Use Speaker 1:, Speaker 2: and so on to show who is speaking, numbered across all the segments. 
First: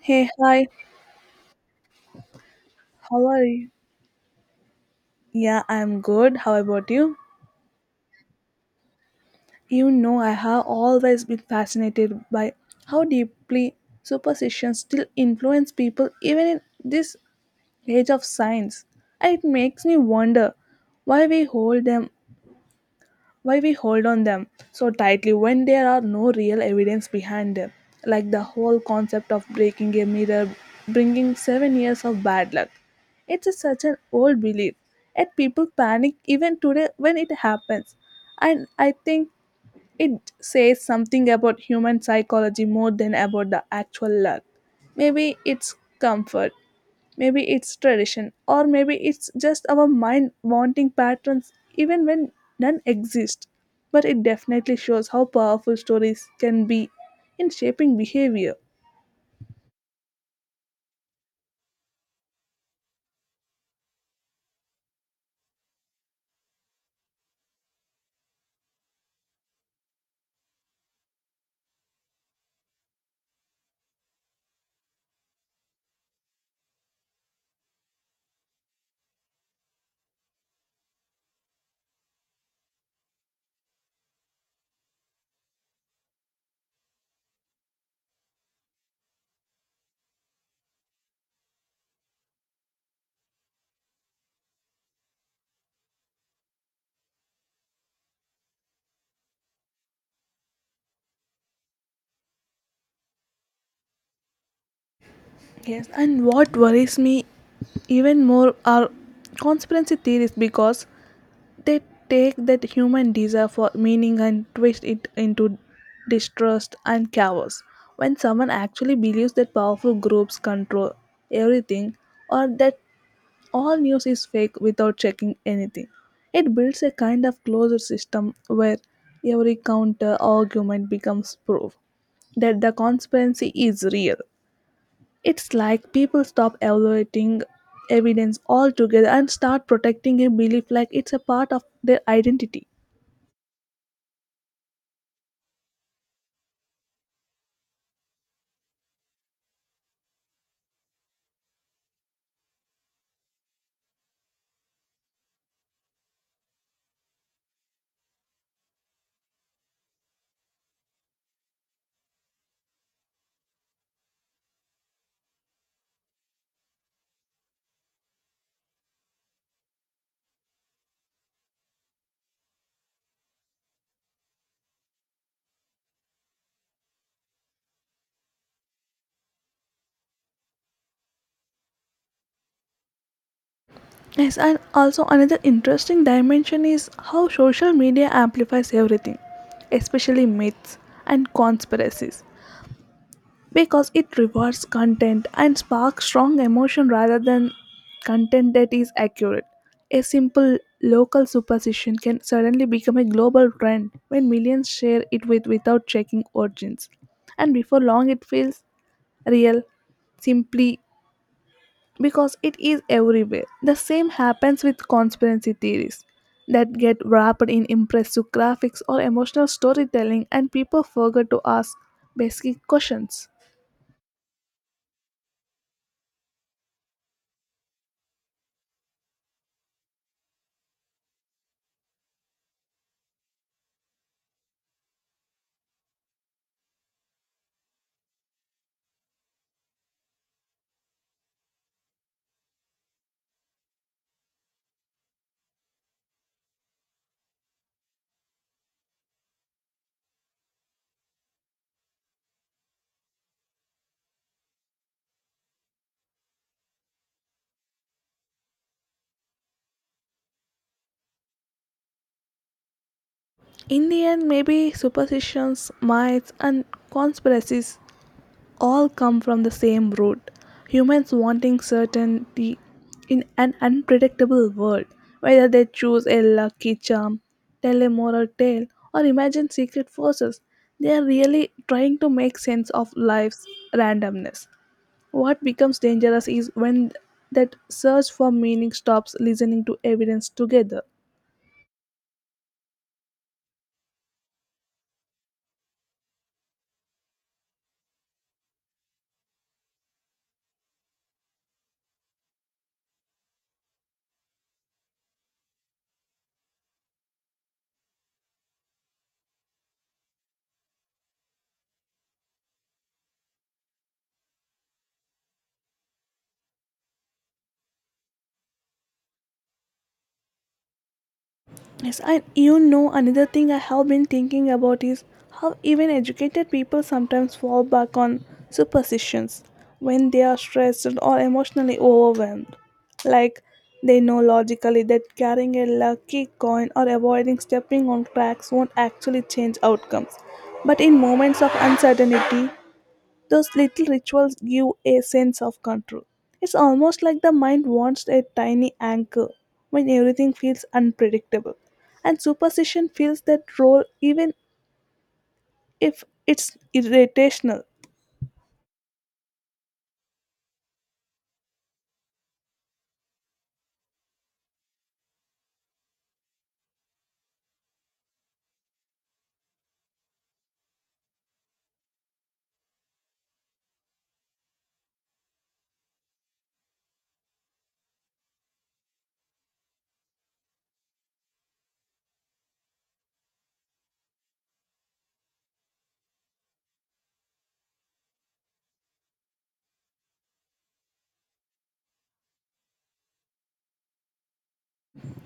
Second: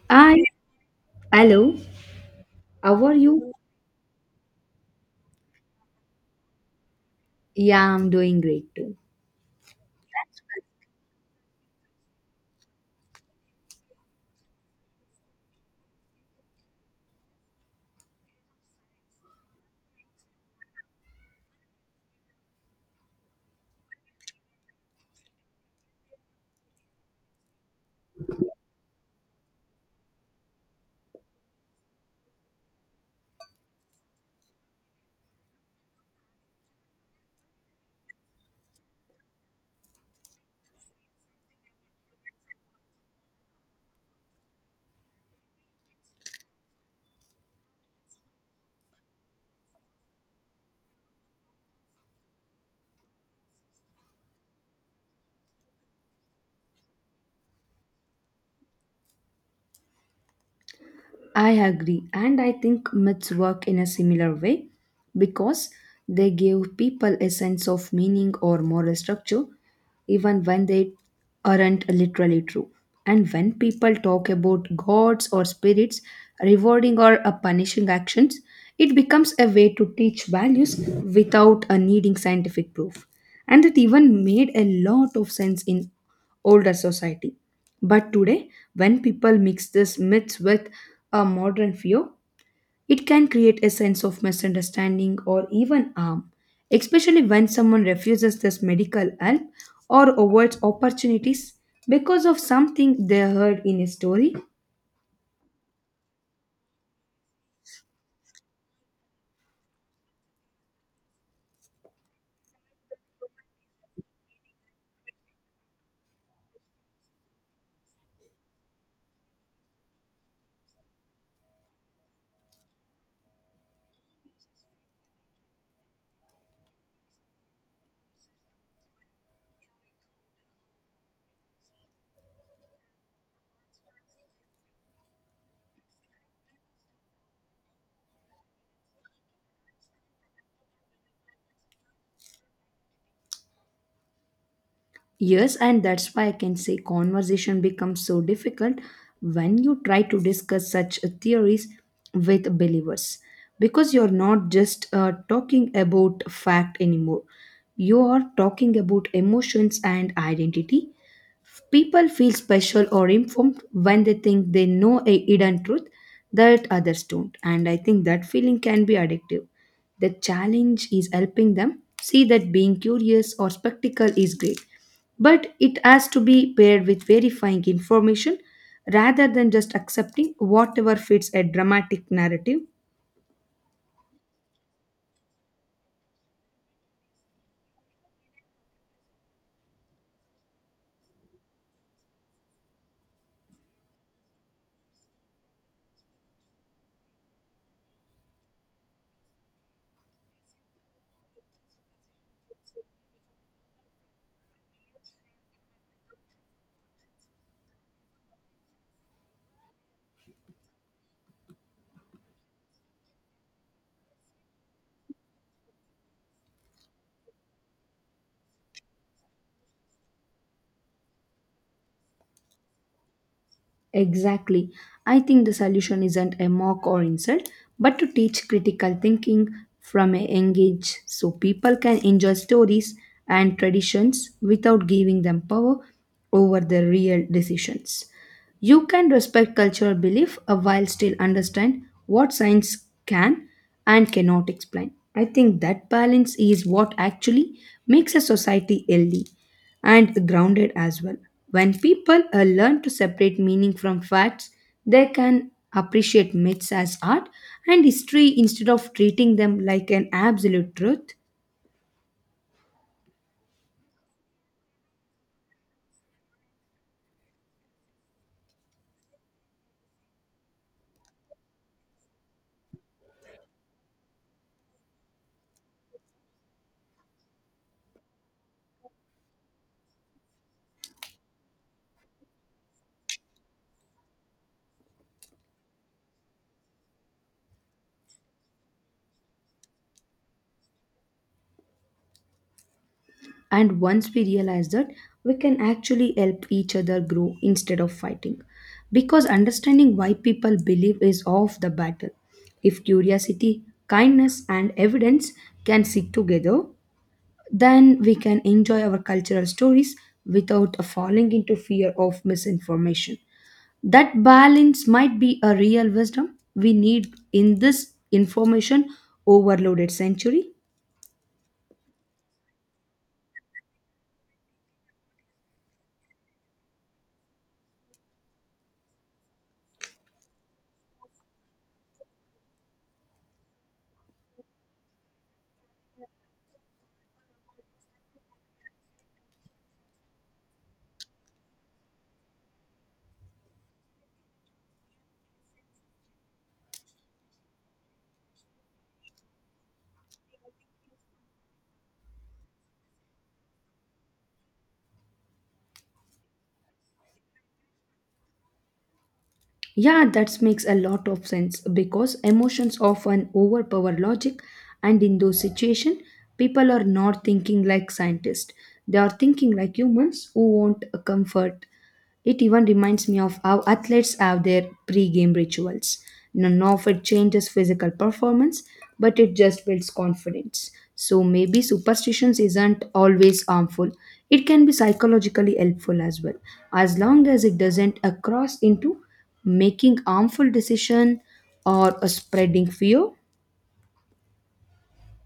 Speaker 1: Hey,
Speaker 2: Hi,
Speaker 1: hi,
Speaker 2: hello. How are
Speaker 1: how are
Speaker 2: you?
Speaker 1: you? Yeah, I'm good. How about you?
Speaker 2: Yeah, I'm doing great too.
Speaker 1: You know, I have always been fascinated by how deeply superstitions still influence people even in this age of science. And it makes me wonder why we hold them why we hold on them so tightly when there are no real evidence behind them like the whole concept of breaking a mirror bringing 7 years of bad luck. It's such an old belief yet people panic even today when it happens. And I think it says something about human psychology more than about the actual luck. Maybe it's comfort, maybe it's tradition, or maybe it's just our mind wanting patterns even when none exist. But it definitely shows how powerful stories can be in shaping behavior.
Speaker 2: I agree, and I think myths work in a similar way because they give people a sense of meaning or moral structure even when they aren't literally true. And when people talk about gods or spirits rewarding or punishing actions, it becomes a way to teach values without needing scientific proof. And it even made a lot of sense in older society, but today, when people mix these myths with a modern fear, it can create a sense of misunderstanding or even harm, especially when someone refuses this medical help or avoids opportunities because of something they heard in a story.
Speaker 1: Yes, and what worries me even more are conspiracy theories because they take that human desire for meaning and twist it into distrust and chaos. When someone actually believes that powerful groups control everything or that all news is fake without checking anything, it builds a kind of closed system where every counter argument becomes proof that the conspiracy is real. It's like people stop evaluating evidence altogether and start protecting a belief like it's a part of their identity.
Speaker 2: Yes, and that's why I can say conversation becomes so difficult when you try to discuss such theories with believers, because you're not just talking about fact anymore. You are talking about emotions and identity. People feel special or informed when they think they know a hidden truth that others don't, and I think that feeling can be addictive. The challenge is helping them see that being curious or spectacle is great, but it has to be paired with verifying information rather than just accepting whatever fits a dramatic narrative.
Speaker 1: Yes, and also another interesting dimension is how social media amplifies everything, especially myths and conspiracies. Because it rewards content and sparks strong emotion rather than content that is accurate. A simple local superstition can suddenly become a global trend when millions share it with without checking origins. And before long it feels real simply because it is everywhere. The same happens with conspiracy theories that get wrapped in impressive graphics or emotional storytelling and people forget to ask basic questions.
Speaker 2: Exactly. I think the solution isn't a mock or insult, but to teach critical thinking from a young age so people can enjoy stories and traditions without giving them power over their real decisions. You can respect cultural belief while still understand what science can and cannot explain. I think that balance is what actually makes a society healthy and grounded as well. When people learn to separate meaning from facts, they can appreciate myths as art and history instead of treating them like an absolute truth.
Speaker 1: In the end, maybe superstitions, myths, and conspiracies all come from the same root, humans wanting certainty in an unpredictable world, whether they choose a lucky charm, tell a moral tale, or imagine secret forces. They are really trying to make sense of life's randomness. What becomes dangerous is when that search for meaning stops listening to evidence together.
Speaker 2: And once we realize that, we can actually help each other grow instead of fighting. Because understanding why people believe is of the battle. If curiosity, kindness, and evidence can sit together, then we can enjoy our cultural stories without falling into fear of misinformation. That balance might be a real wisdom we need in this information overloaded century.
Speaker 1: Yes, and you know another thing I have been thinking about is how even educated people sometimes fall back on superstitions when they are stressed or emotionally overwhelmed. Like, they know logically that carrying a lucky coin or avoiding stepping on cracks won't actually change outcomes. But in moments of uncertainty, those little rituals give a sense of control. It's almost like the mind wants a tiny anchor when everything feels unpredictable. And superstition fills that role even if it's irritational.
Speaker 2: Yeah, that makes a lot of sense because emotions often overpower logic, and in those situations, people are not thinking like scientists. They are thinking like humans who want a comfort. It even reminds me of how athletes have their pre-game rituals. None of it changes physical performance, but it just builds confidence. So maybe superstitions isn't always harmful. It can be psychologically helpful as well, as long as it doesn't cross into making harmful decision or a spreading fear.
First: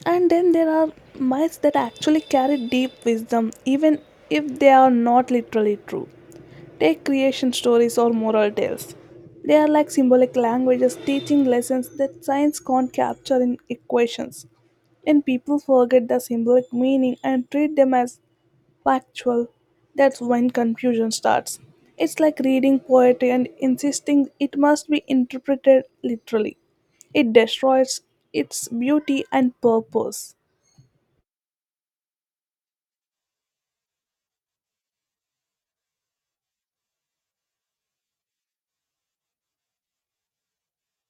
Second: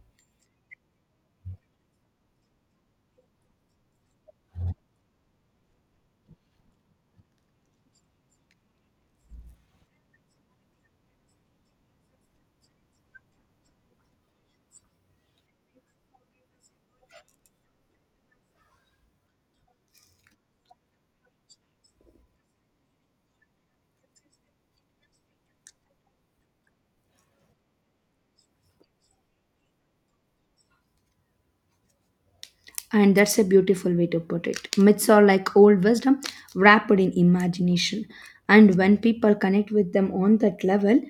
Speaker 1: And then there are myths that actually carry deep wisdom, even if they are not literally true. Take creation stories or moral tales. They are like symbolic languages teaching lessons that science can't capture in equations. And people forget the symbolic meaning and treat them as factual. That's when confusion starts. It's like reading poetry and insisting it must be interpreted literally. It destroys its beauty and purpose.
Speaker 2: And that's a beautiful way to put it. Myths are like old wisdom wrapped in imagination, and when people connect with them on that level,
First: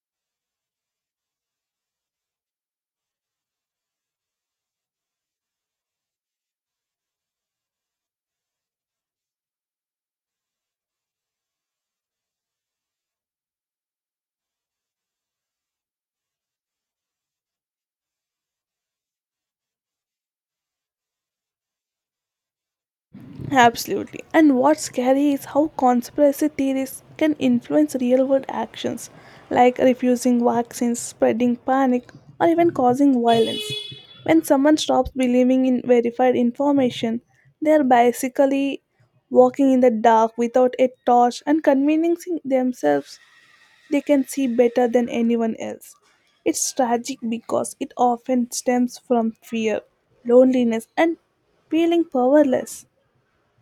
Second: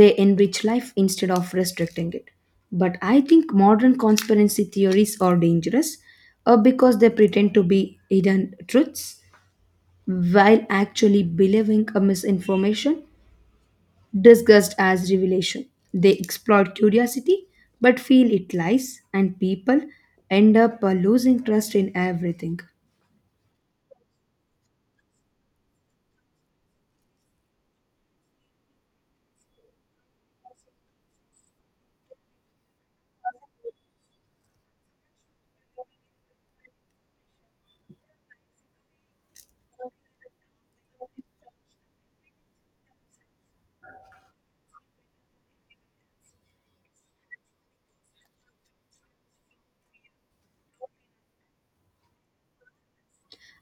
Speaker 2: they enrich life instead of restricting it. But I think modern conspiracy theories are dangerous because they pretend to be hidden truths while actually believing a misinformation disguised as revelation. They exploit curiosity but feel it lies, and people end up losing trust in everything.
Speaker 1: Absolutely. And what's scary is how conspiracy theories can influence real world actions, like refusing vaccines, spreading panic, or even causing violence. When someone stops believing in verified information, they are basically walking in the dark without a torch and convincing themselves they can see better than anyone else. It's tragic because it often stems from fear, loneliness, and feeling powerless.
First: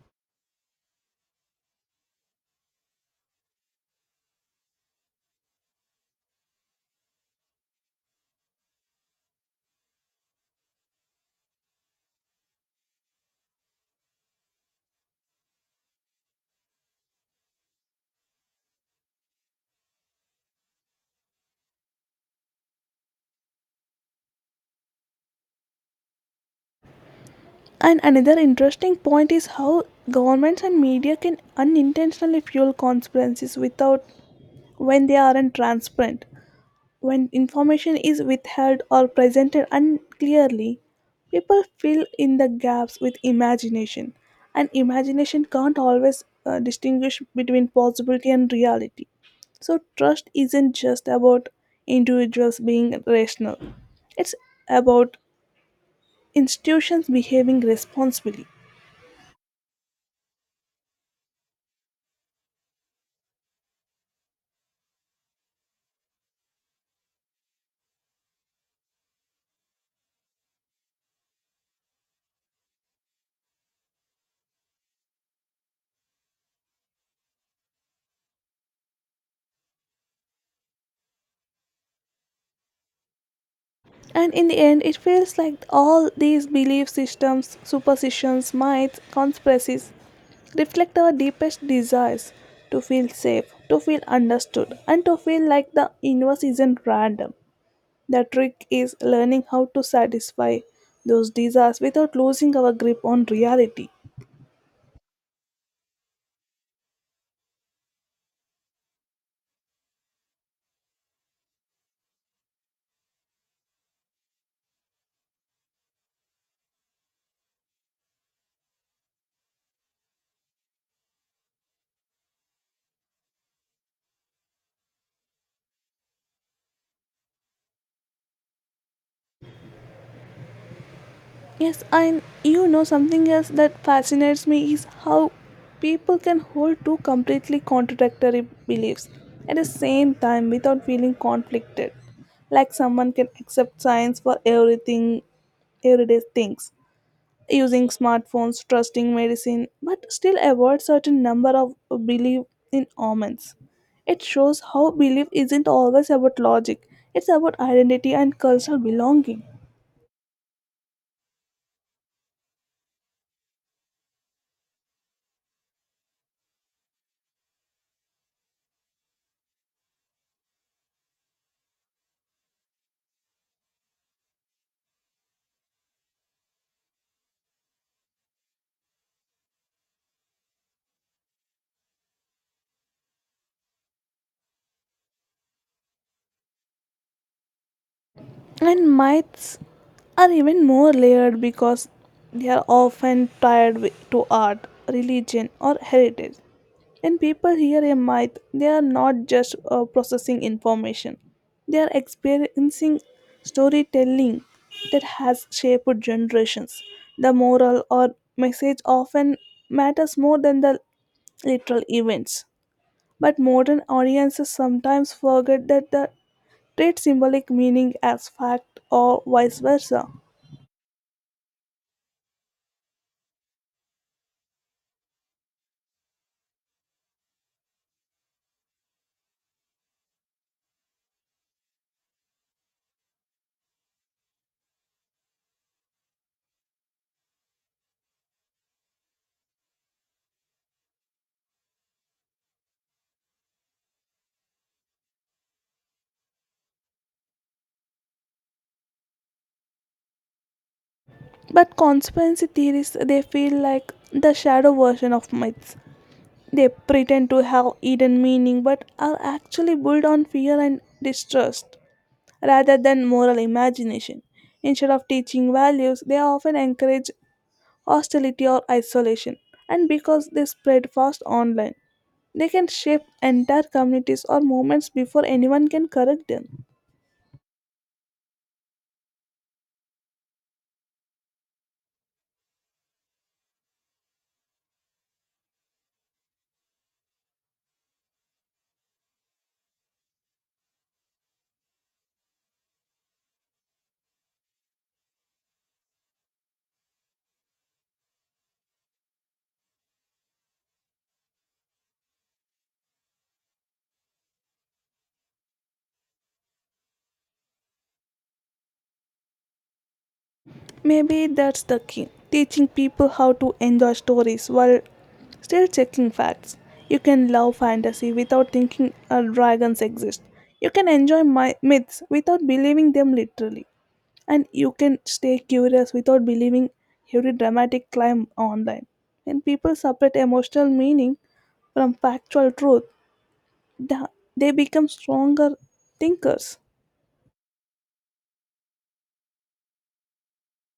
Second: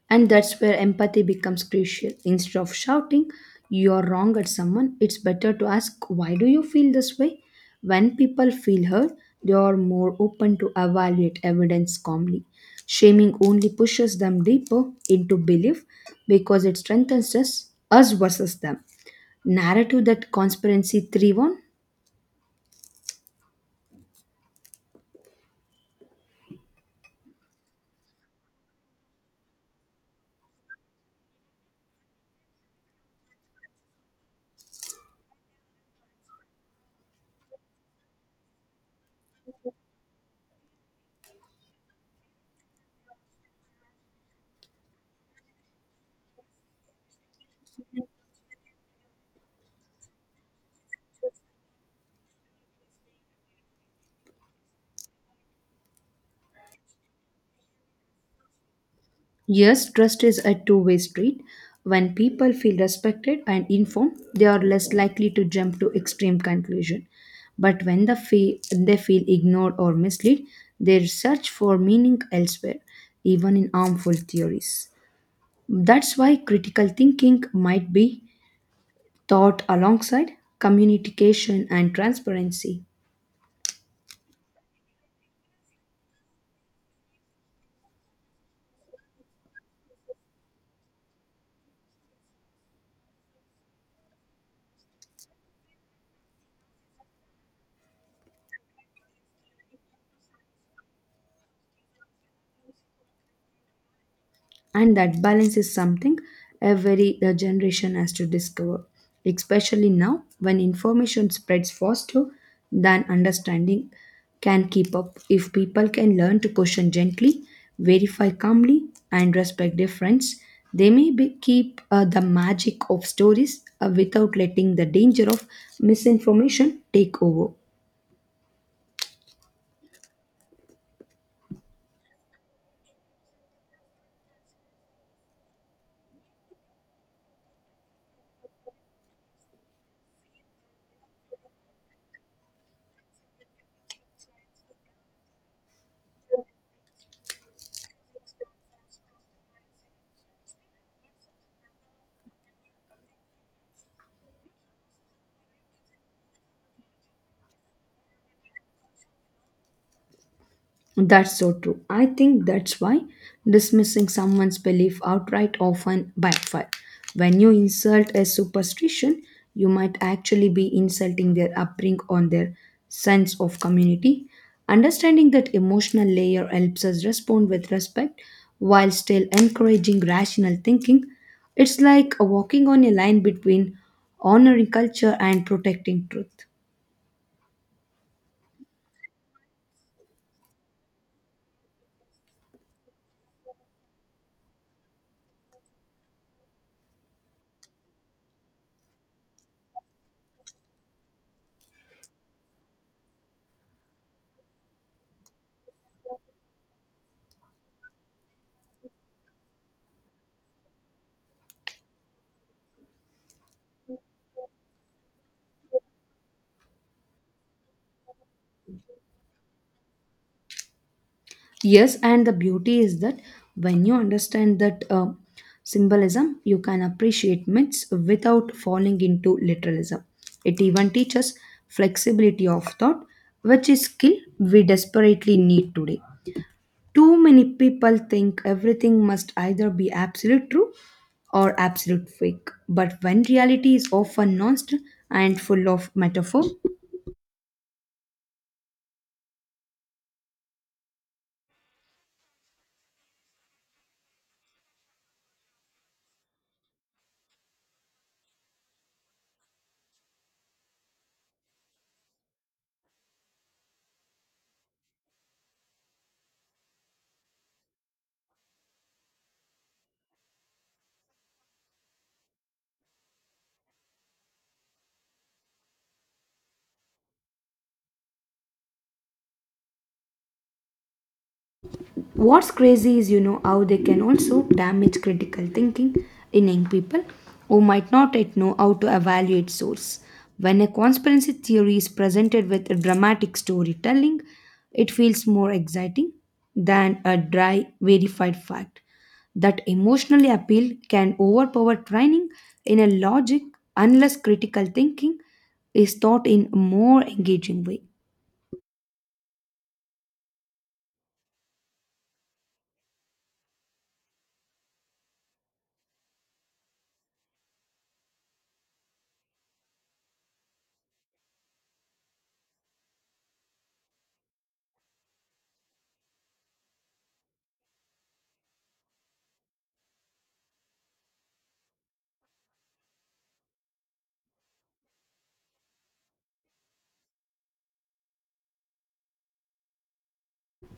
Speaker 2: And that's where empathy becomes crucial. Instead of shouting, "You're wrong" at someone, it's better to ask, "Why do you feel this way?" When people feel heard, they are more open to evaluate evidence calmly. Shaming only pushes them deeper into belief because it strengthens us versus them narrative that conspiracy thrive on.
Speaker 1: And another interesting point is how governments and media can unintentionally fuel conspiracies without when they aren't transparent. When information is withheld or presented unclearly, people fill in the gaps with imagination, and imagination can't always distinguish between possibility and reality. So, trust isn't just about individuals being rational, it's about institutions behaving responsibly.
Speaker 2: Yes, trust is a two-way street. When people feel respected and informed, they are less likely to jump to extreme conclusion. But when they feel ignored or misled, they search for meaning elsewhere, even in harmful theories. That's why critical thinking might be taught alongside communication and transparency.
Speaker 1: And in the end, it feels like all these belief systems, superstitions, myths, conspiracies reflect our deepest desires to feel safe, to feel understood, and to feel like the universe isn't random. The trick is learning how to satisfy those desires without losing our grip on reality.
Speaker 2: And that balance is something every generation has to discover, especially now when information spreads faster than understanding can keep up. If people can learn to question gently, verify calmly, and respect difference, they may be, keep the magic of stories without letting the danger of misinformation take over.
Speaker 1: Yes, and you know something else that fascinates me is how people can hold two completely contradictory beliefs at the same time without feeling conflicted. Like someone can accept science for everything, everyday things, using smartphones, trusting medicine, but still avoid certain number of belief in omens. It shows how belief isn't always about logic; it's about identity and cultural belonging.
Speaker 2: That's so true. I think that's why dismissing someone's belief outright often backfires. When you insult a superstition, you might actually be insulting their upbringing on their sense of community. Understanding that emotional layer helps us respond with respect while still encouraging rational thinking. It's like walking on a line between honoring culture and protecting truth.
Speaker 1: And myths are even more layered because they are often tied to art, religion, or heritage. When people hear a myth, they are not just processing information, they are experiencing storytelling that has shaped generations. The moral or message often matters more than the literal events. But modern audiences sometimes forget that the treat symbolic meaning as fact or vice versa.
Speaker 2: Yes, and the beauty is that when you understand that symbolism, you can appreciate myths without falling into literalism. It even teaches flexibility of thought, which is skill we desperately need today. Too many people think everything must either be absolute true or absolute fake, but when reality is often nuanced and full of metaphor.
Speaker 1: But conspiracy theories they feel like the shadow version of myths. They pretend to have hidden meaning but are actually built on fear and distrust rather than moral imagination. Instead of teaching values, they often encourage hostility or isolation. And because they spread fast online, they can shape entire communities or movements before anyone can correct them.
Speaker 2: What's crazy is, you know, how they can also damage critical thinking in young people who might not yet know how to evaluate source. When a conspiracy theory is presented with a dramatic storytelling, it feels more exciting than a dry verified fact. That emotional appeal can overpower training in a logic unless critical thinking is taught in a more engaging way.
Speaker 1: Maybe that's the key, teaching people how to enjoy stories while still checking facts. You can love fantasy without thinking dragons exist. You can enjoy myths without believing them literally. And you can stay curious without believing every dramatic climb online. When people separate emotional meaning from factual truth, th- they become stronger thinkers.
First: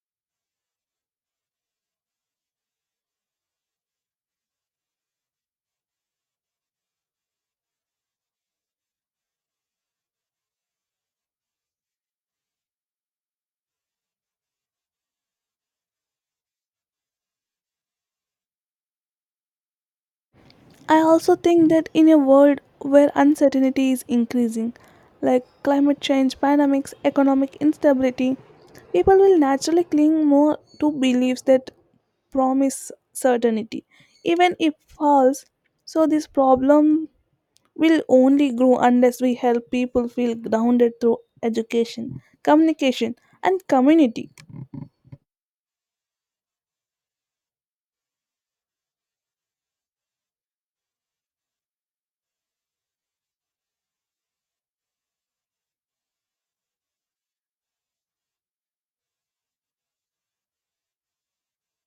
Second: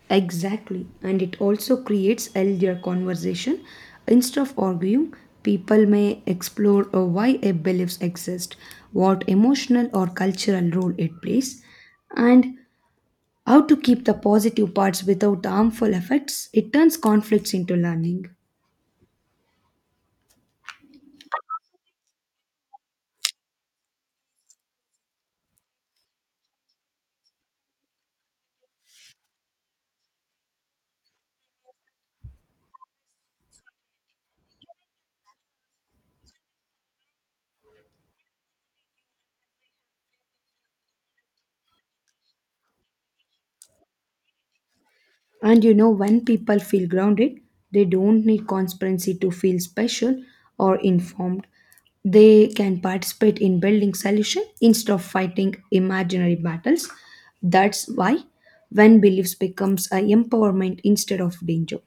Speaker 2: Exactly, and it also creates healthier conversation. Instead of arguing, people may explore why a beliefs exist, what emotional or cultural role it plays, and how to keep the positive parts without harmful effects. It turns conflicts into learning.
Speaker 1: I also think that in a world where uncertainty is increasing, like climate change, pandemics, economic instability, people will naturally cling more to beliefs that promise certainty, even if false. So, this problem will only grow unless we help people feel grounded through education, communication, and community.
Speaker 2: And you know, when people feel grounded, they don't need conspiracy to feel special or informed. They can participate in building solution instead of fighting imaginary battles. That's why when beliefs becomes a empowerment instead of danger.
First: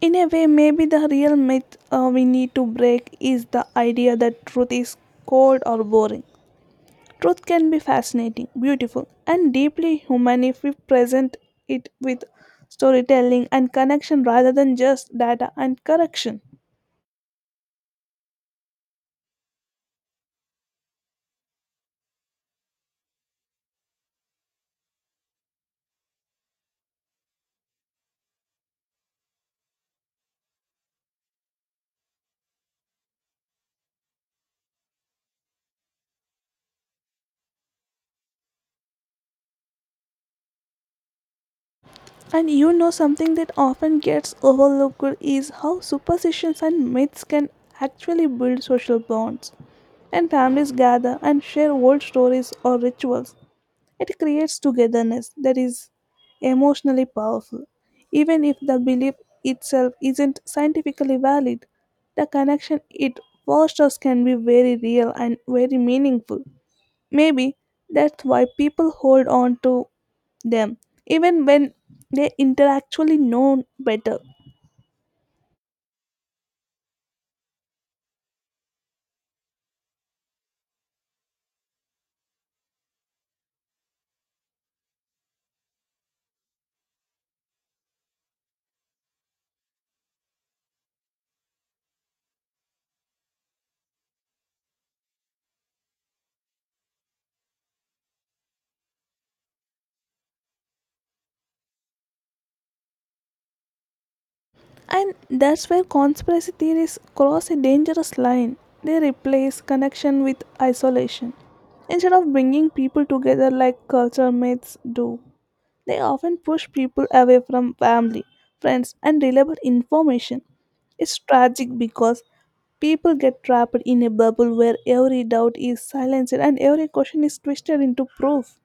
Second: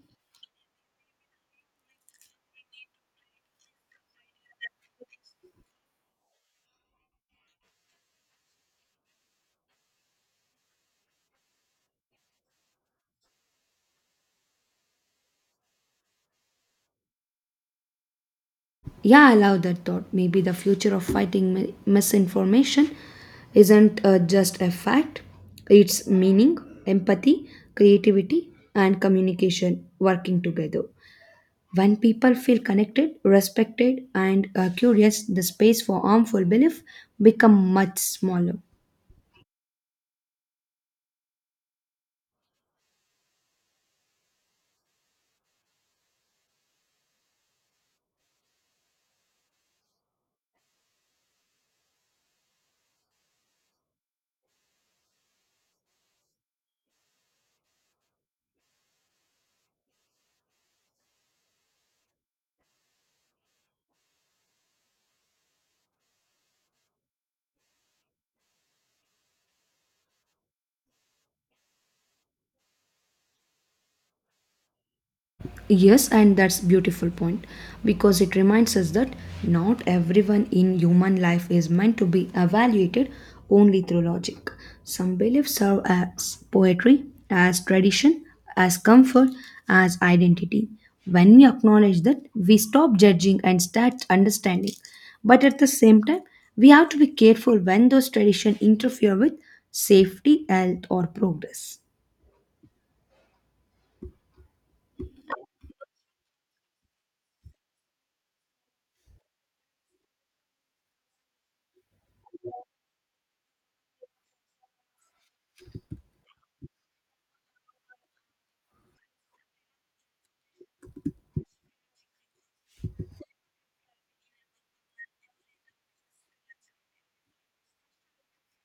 Speaker 1: In a way, maybe the real myth we need to break is the idea that truth is cold or boring. Truth can be fascinating, beautiful, and deeply human if we present it with storytelling and connection rather than just data and correction.
Speaker 2: Yeah, I love that thought. Maybe the future of fighting misinformation isn't just a fact, it's meaning, empathy, creativity, and communication working together. When people feel connected, respected, and curious, the space for harmful belief become much smaller.
Speaker 1: And you know something that often gets overlooked is how superstitions and myths can actually build social bonds. And families gather and share old stories or rituals. It creates togetherness that is emotionally powerful. Even if the belief itself isn't scientifically valid, the connection it fosters can be very real and very meaningful. Maybe that's why people hold on to them even when they intellectually know better.
Speaker 2: Yes, and that's beautiful point because it reminds us that not everyone in human life is meant to be evaluated only through logic. Some beliefs serve as poetry, as tradition, as comfort, as identity. When we acknowledge that, we stop judging and start understanding. But at the same time, we have to be careful when those traditions interfere with safety, health, or progress.
Speaker 1: And that's where conspiracy theories cross a dangerous line. They replace connection with isolation. Instead of bringing people together like culture myths do, they often push people away from family, friends, and reliable information. It's tragic because people get trapped in a bubble where every doubt is silenced and every question is twisted into proof.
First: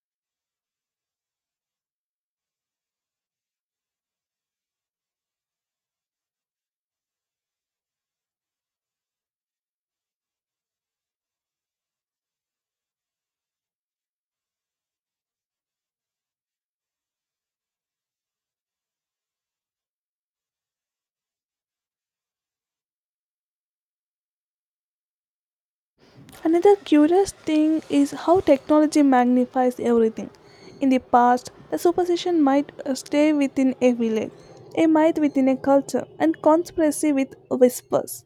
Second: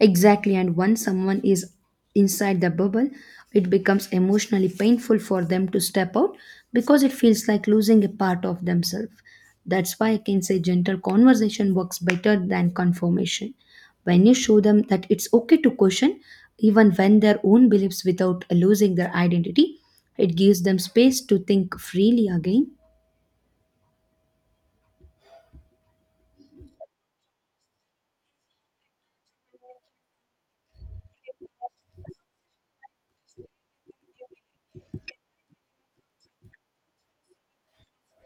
Speaker 2: Exactly, and once someone is inside the bubble, it becomes emotionally painful for them to step out because it feels like losing a part of themselves. That's why I can say gentle conversation works better than confirmation. When you show them that it's okay to question, even when their own beliefs without losing their identity, it gives them space to think freely again.
Speaker 1: Another curious thing is how technology magnifies everything. In the past, a superstition might stay within a village, a myth within a culture, and conspiracy with whispers.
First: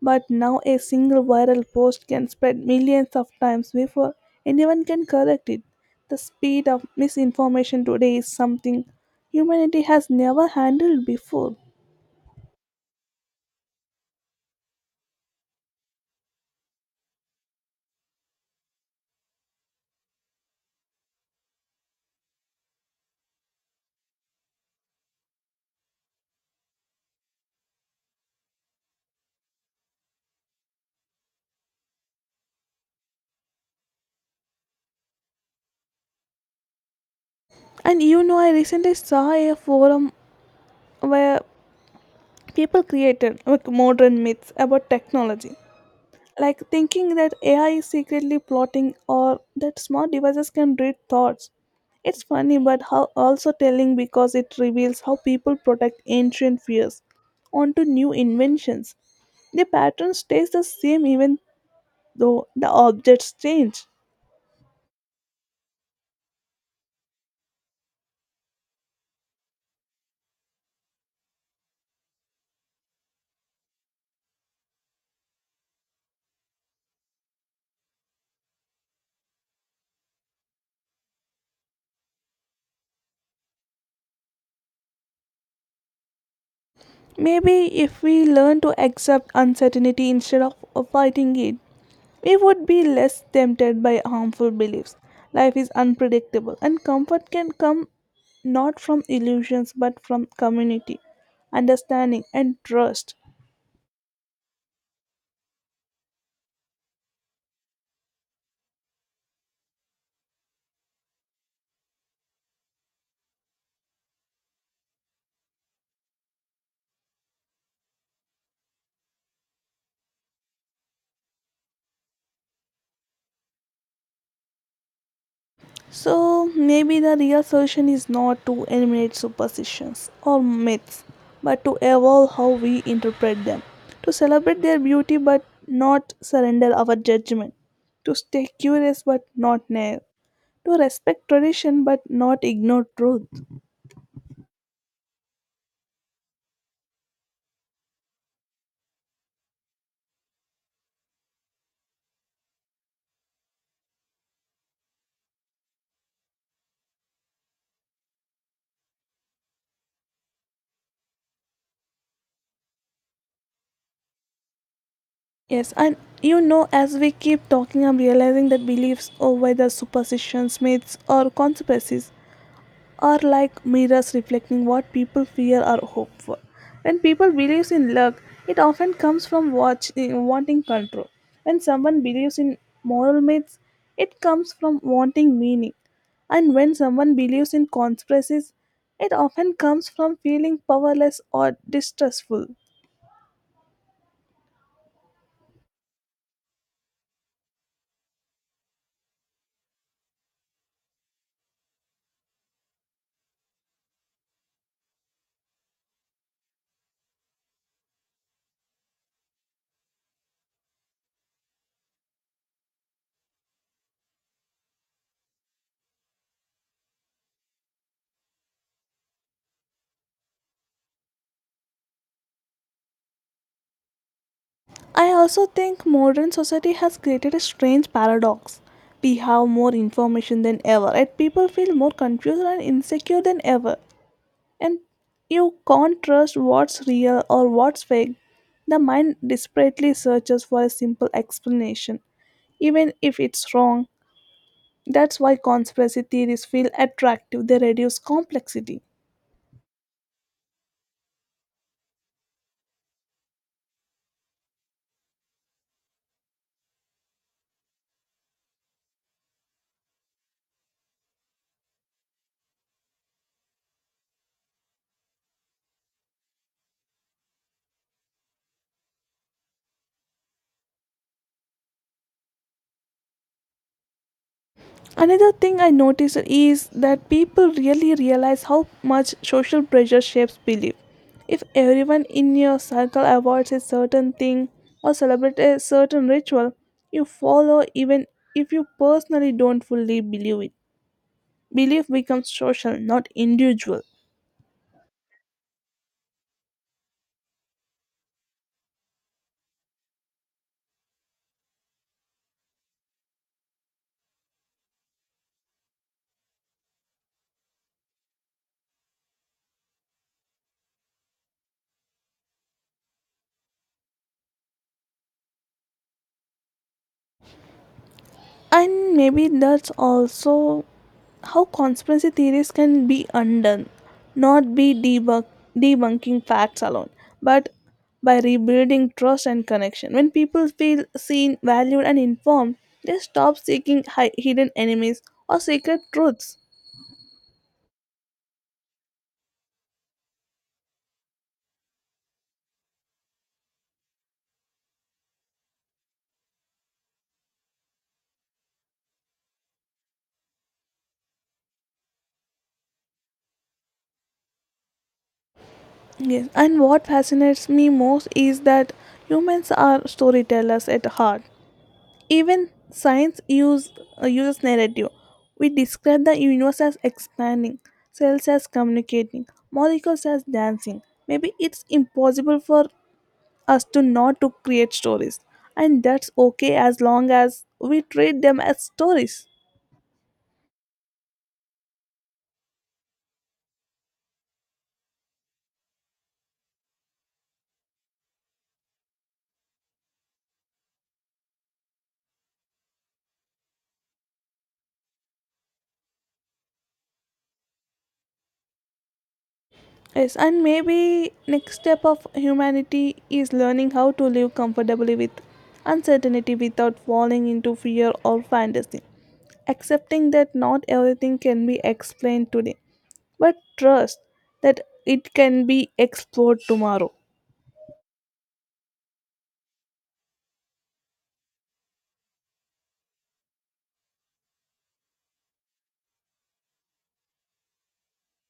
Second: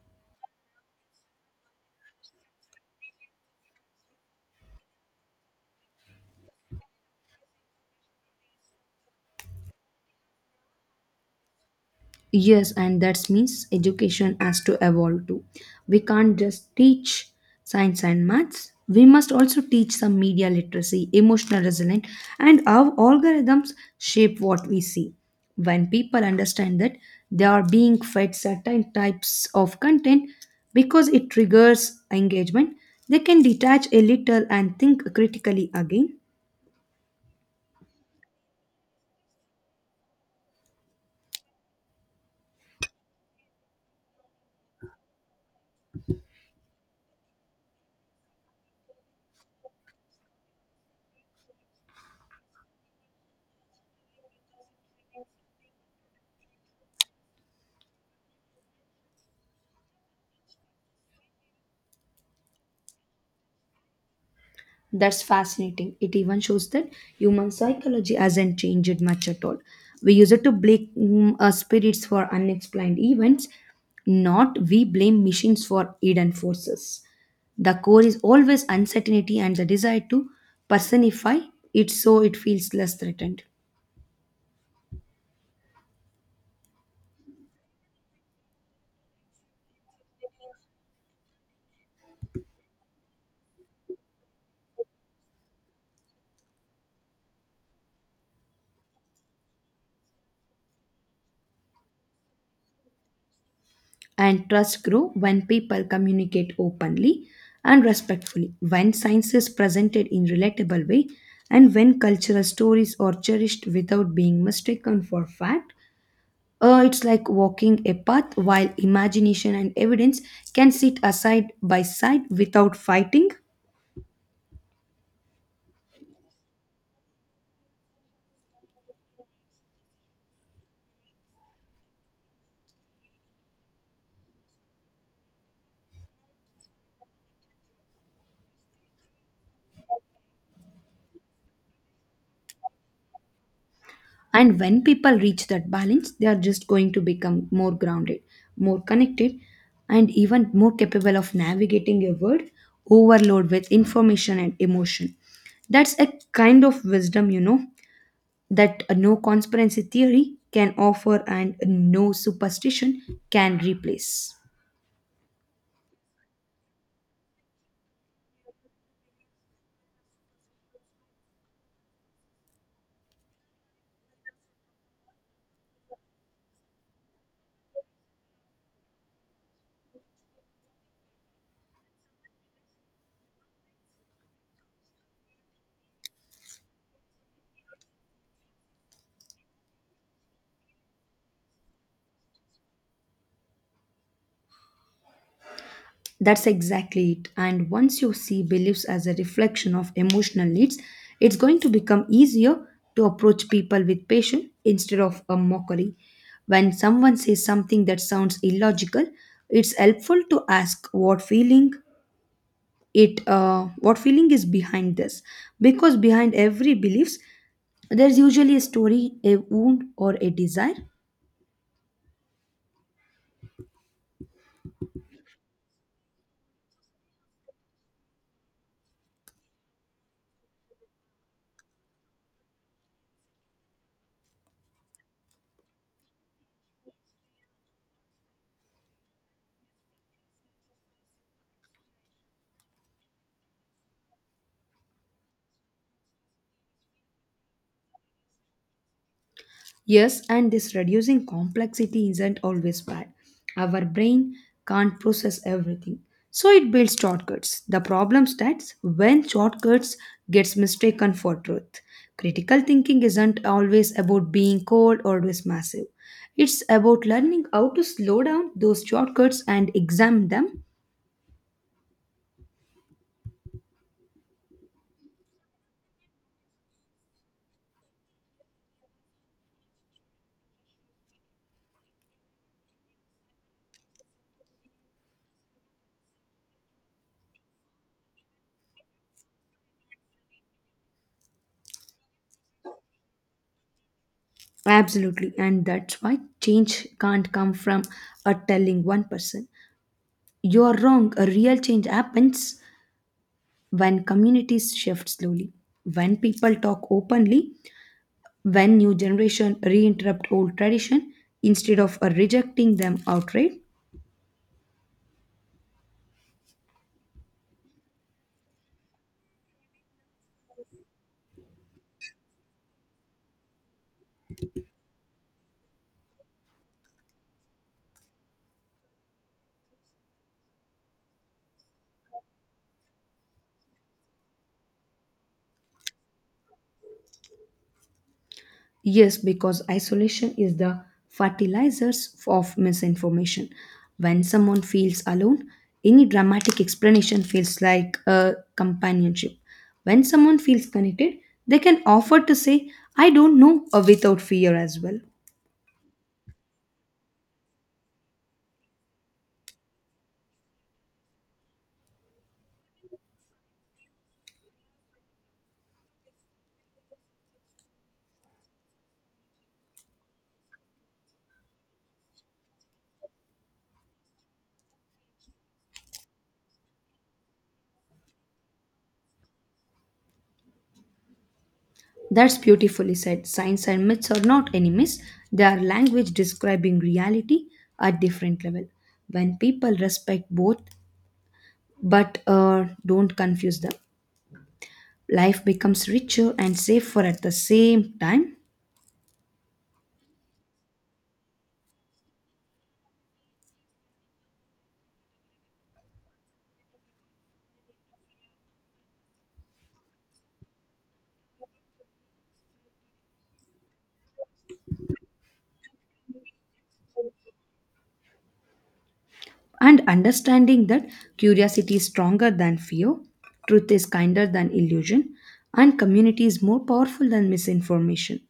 Speaker 1: But now a single viral post can spread millions of times before anyone can correct it. The speed of misinformation today is something humanity has never handled before.
Speaker 2: Yes, and that means education has to evolve too. We can't just teach science and maths. We must also teach some media literacy, emotional resilience, and how algorithms shape what we see. When people understand that they are being fed certain types of content because it triggers engagement, they can detach a little and think critically again.
Speaker 1: And you know, I recently saw a forum where people created like modern myths about technology, like thinking that AI is secretly plotting or that smart devices can read thoughts. It's funny, but how also telling because it reveals how people protect ancient fears onto new inventions. The pattern stays the same even though the objects change.
Speaker 2: That's fascinating. It even shows that human psychology hasn't changed much at all. We use it to blame spirits for unexplained events, not we blame machines for hidden forces. The core is always uncertainty and the desire to personify it so it feels less threatened.
Speaker 1: Maybe if we learn to accept uncertainty instead of fighting it, we would be less tempted by harmful beliefs. Life is unpredictable, and comfort can come not from illusions but from community, understanding, and trust.
Speaker 2: And trust grow when people communicate openly and respectfully, when science is presented in relatable way, and when cultural stories are cherished without being mistaken for fact. It's like walking a path while imagination and evidence can sit aside by side without fighting.
Speaker 1: So, maybe the real solution is not to eliminate superstitions or myths, but to evolve how we interpret them, to celebrate their beauty but not surrender our judgment, to stay curious but not naive, to respect tradition but not ignore truth.
Speaker 2: And when people reach that balance, they are just going to become more grounded, more connected, and even more capable of navigating a world overload with information and emotion. That's a kind of wisdom, you know, that a no conspiracy theory can offer and no superstition can replace.
Speaker 1: Yes, and you know, as we keep talking, I'm realizing that beliefs or whether superstitions, myths, or conspiracies are like mirrors reflecting what people fear or hope for. When people believe in luck, it often comes from wanting control. When someone believes in moral myths, it comes from wanting meaning. And when someone believes in conspiracies, it often comes from feeling powerless or distrustful.
Speaker 2: That's exactly it. And once you see beliefs as a reflection of emotional needs, it's going to become easier to approach people with patience instead of a mockery. When someone says something that sounds illogical, it's helpful to ask what feeling it what feeling is behind this, because behind every beliefs there's usually a story, a wound, or a desire.
Speaker 1: I also think modern society has created a strange paradox. We have more information than ever, and people feel more confused and insecure than ever. And you can't trust what's real or what's fake. The mind desperately searches for a simple explanation, even if it's wrong. That's why conspiracy theories feel attractive, they reduce complexity.
Speaker 2: Yes, and this reducing complexity isn't always bad. Our brain can't process everything, so it builds shortcuts. The problem starts when shortcuts gets mistaken for truth. Critical thinking isn't always about being cold or always massive. It's about learning how to slow down those shortcuts and examine them.
Speaker 1: Another thing I noticed is that people really realize how much social pressure shapes belief. If everyone in your circle avoids a certain thing or celebrates a certain ritual, you follow even if you personally don't fully believe it. Belief becomes social, not individual.
Speaker 2: Absolutely. And that's why change can't come from a telling one person, "You're wrong." A real change happens when communities shift slowly, when people talk openly, when new generation reinterrupt old tradition instead of rejecting them outright.
Speaker 1: And maybe that's also how conspiracy theories can be undone, not debunking facts alone, but by rebuilding trust and connection. When people feel seen, valued, and informed, they stop seeking hidden enemies or secret truths.
Speaker 2: Yes, because isolation is the fertilizers of misinformation. When someone feels alone, any dramatic explanation feels like a companionship. When someone feels connected, they can offer to say, "I don't know," without fear as well.
Speaker 1: Yes, and what fascinates me most is that humans are storytellers at heart. Even science uses narrative. We describe the universe as expanding, cells as communicating, molecules as dancing. Maybe it's impossible for us to not to create stories, and that's okay as long as we treat them as stories.
Speaker 2: That's beautifully said. Science and myths are not enemies, they are language describing reality at different level. When people respect both but don't confuse them, life becomes richer and safer at the same time.
Speaker 1: Yes, and maybe next step of humanity is learning how to live comfortably with uncertainty without falling into fear or fantasy. Accepting that not everything can be explained today, but trust that it can be explored tomorrow.
Speaker 2: And understanding that curiosity is stronger than fear, truth is kinder than illusion, and community is more powerful than misinformation.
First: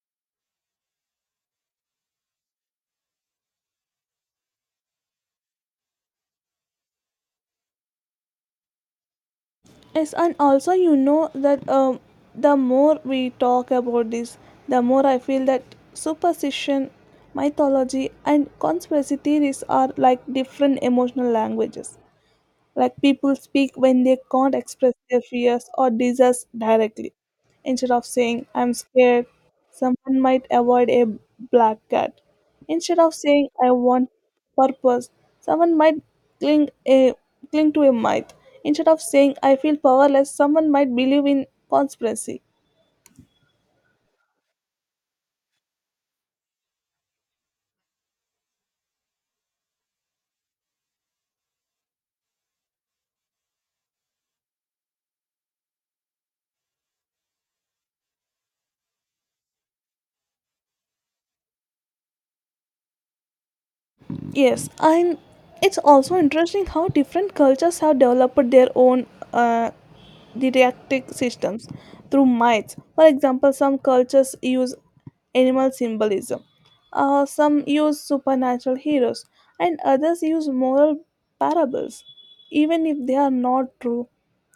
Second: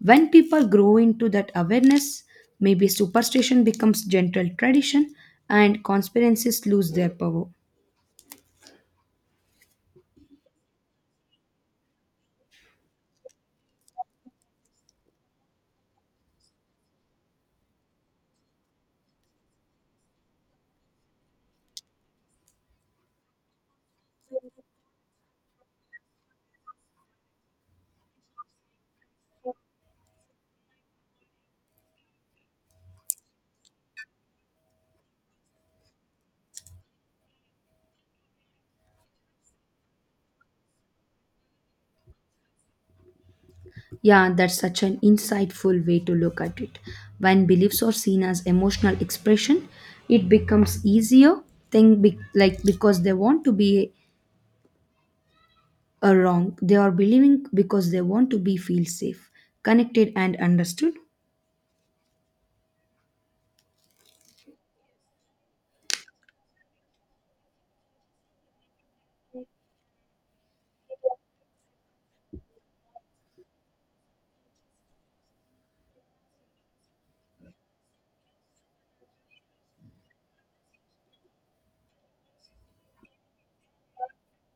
Speaker 2: When people grow into that awareness, maybe superstition becomes gentle tradition and conspiracies lose their power.
Speaker 1: Yes, and also you know that the more we talk about this, the more I feel that superstition, mythology, and conspiracy theories are like different emotional languages. Like people speak when they can't express their fears or desires directly. Instead of saying, I'm scared, someone might avoid a black cat. Instead of saying, I want purpose, someone might cling, a, cling to a myth. Instead of saying, I feel powerless, someone might believe in conspiracy.
Speaker 2: Yeah, that's such an insightful way to look at it. When beliefs are seen as emotional expression, it becomes easier like because they want to be are wrong. They are believing because they want to be feel safe, connected and understood.
Speaker 1: Yes, and it's also interesting how different cultures have developed their own uh, didactic systems through myths. For example, some cultures use animal symbolism, some use supernatural heroes, and others use moral parables. Even if they are not true,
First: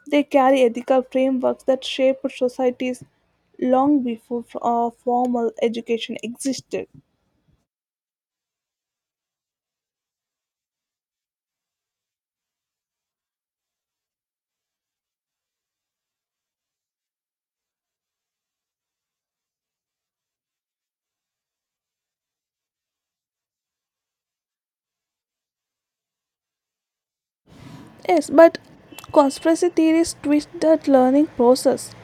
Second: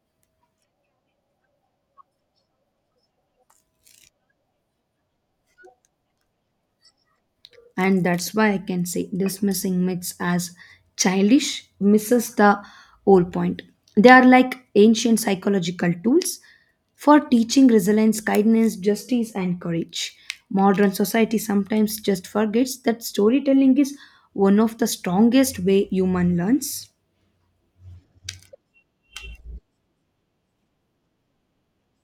Speaker 1: they carry ethical frameworks that shaped societies long before formal education existed.
Speaker 2: And that's why I can say dismissing myths as childish misses the whole point. They are like ancient psychological tools for teaching resilience, kindness, justice, and courage. Modern society sometimes just forgets that storytelling is one of the strongest way human learns.
Speaker 1: Yes, but conspiracy theories twist the learning process.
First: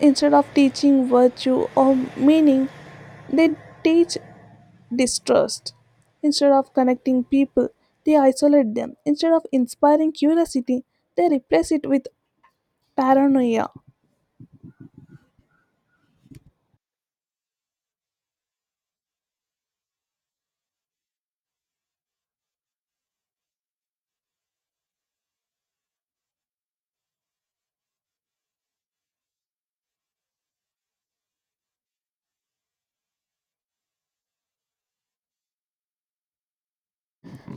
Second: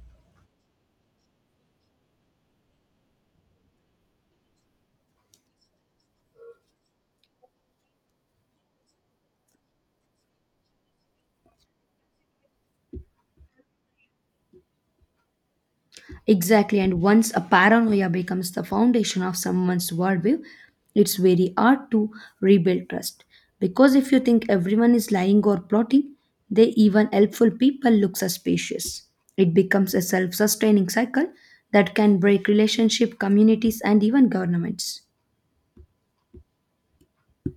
Speaker 1: Instead of teaching virtue or meaning, they teach distrust. Instead of connecting people, they isolate them. Instead of inspiring curiosity, they replace it with paranoia.
Speaker 2: Exactly, and once a paranoia becomes the foundation of someone's worldview, it's very hard to rebuild trust. Because if you think everyone is lying or plotting, they even helpful people look suspicious. It becomes a self sustaining cycle that can break relationship, communities, and even governments.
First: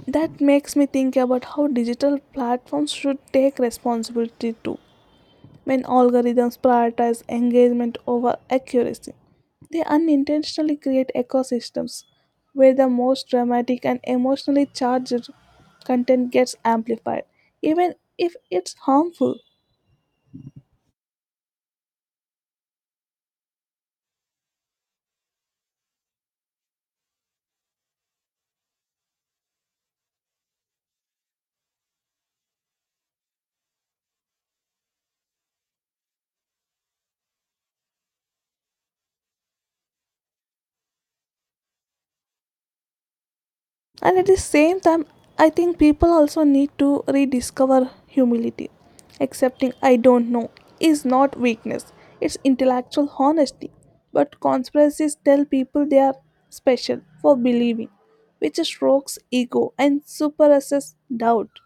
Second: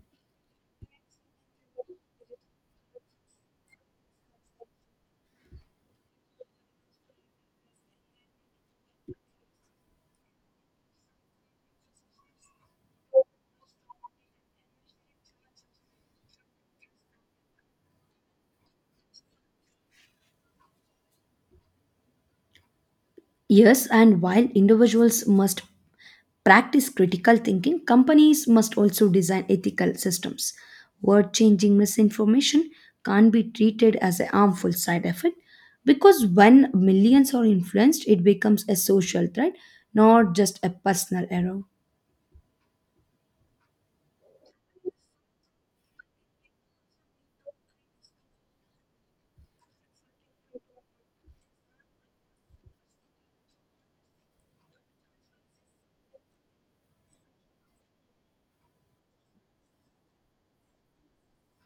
Speaker 1: That makes me think about how digital platforms should take responsibility too. When algorithms prioritize engagement over accuracy, they unintentionally create ecosystems where the most dramatic and emotionally charged content gets amplified, even if it's harmful.
Speaker 2: Yes, and while individuals must practice critical thinking, companies must also design ethical systems. Word changing misinformation can't be treated as a harmful side effect because when millions are influenced, it becomes a social threat, not just a personal error.
Speaker 1: And at the same time I think people also need to rediscover humility. Accepting I don't know is not weakness, it's intellectual honesty. But conspiracies tell people they are special for believing, which strokes ego and suppresses doubt.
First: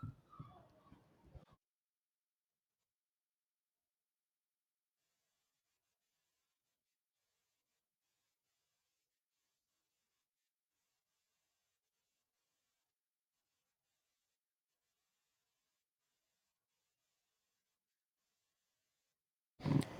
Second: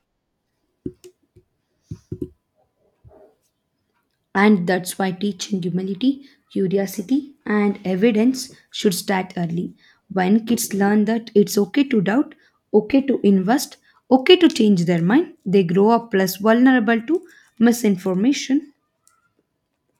Speaker 2: And that's why teaching humility, curiosity, and evidence should start early. When kids learn that it's okay to doubt, okay to invest, okay to change their mind, they grow up less vulnerable to misinformation.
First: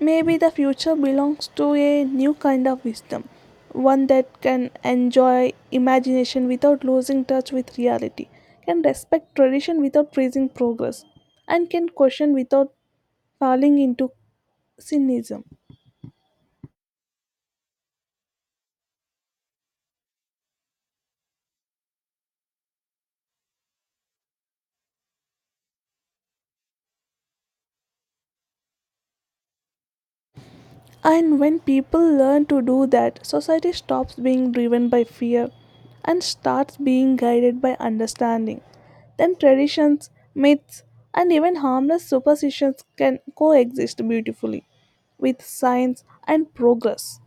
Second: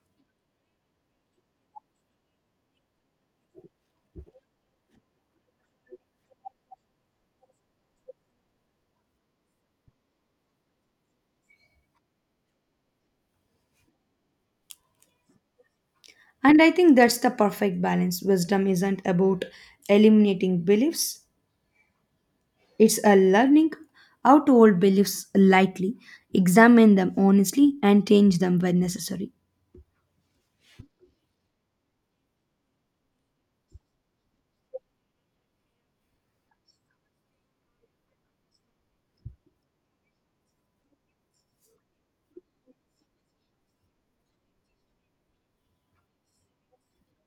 Speaker 1: Maybe the future belongs to a new kind of wisdom, one that can enjoy imagination without losing touch with reality, can respect tradition without freezing progress, and can question without falling into cynicism.
Speaker 2: And I think that's the perfect balance. Wisdom isn't about eliminating beliefs, it's a learning how to hold beliefs lightly, examine them honestly, and change them when necessary.
Speaker 1: And when people learn to do that, society stops being driven by fear and starts being guided by understanding. Then traditions, myths, and even harmless superstitions can coexist beautifully with science and progress.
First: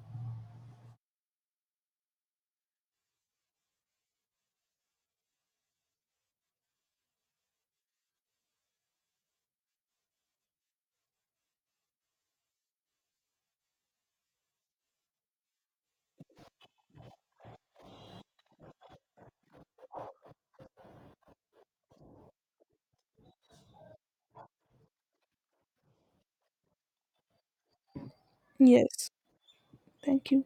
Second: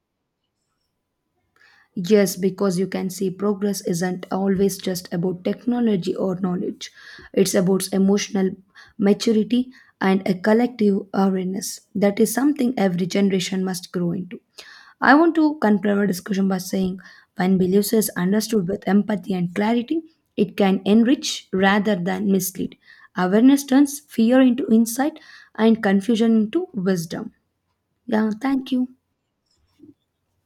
Speaker 2: Yes, because you can see progress isn't always just about technology or knowledge. It's about emotional maturity and a collective awareness. That is something every generation must grow into. I want to conclude our discussion by saying when beliefs is understood with empathy and clarity, it can enrich rather than mislead. Awareness turns fear into insight and confusion into wisdom. Yeah, thank you.
Speaker 1: Yes, thank you.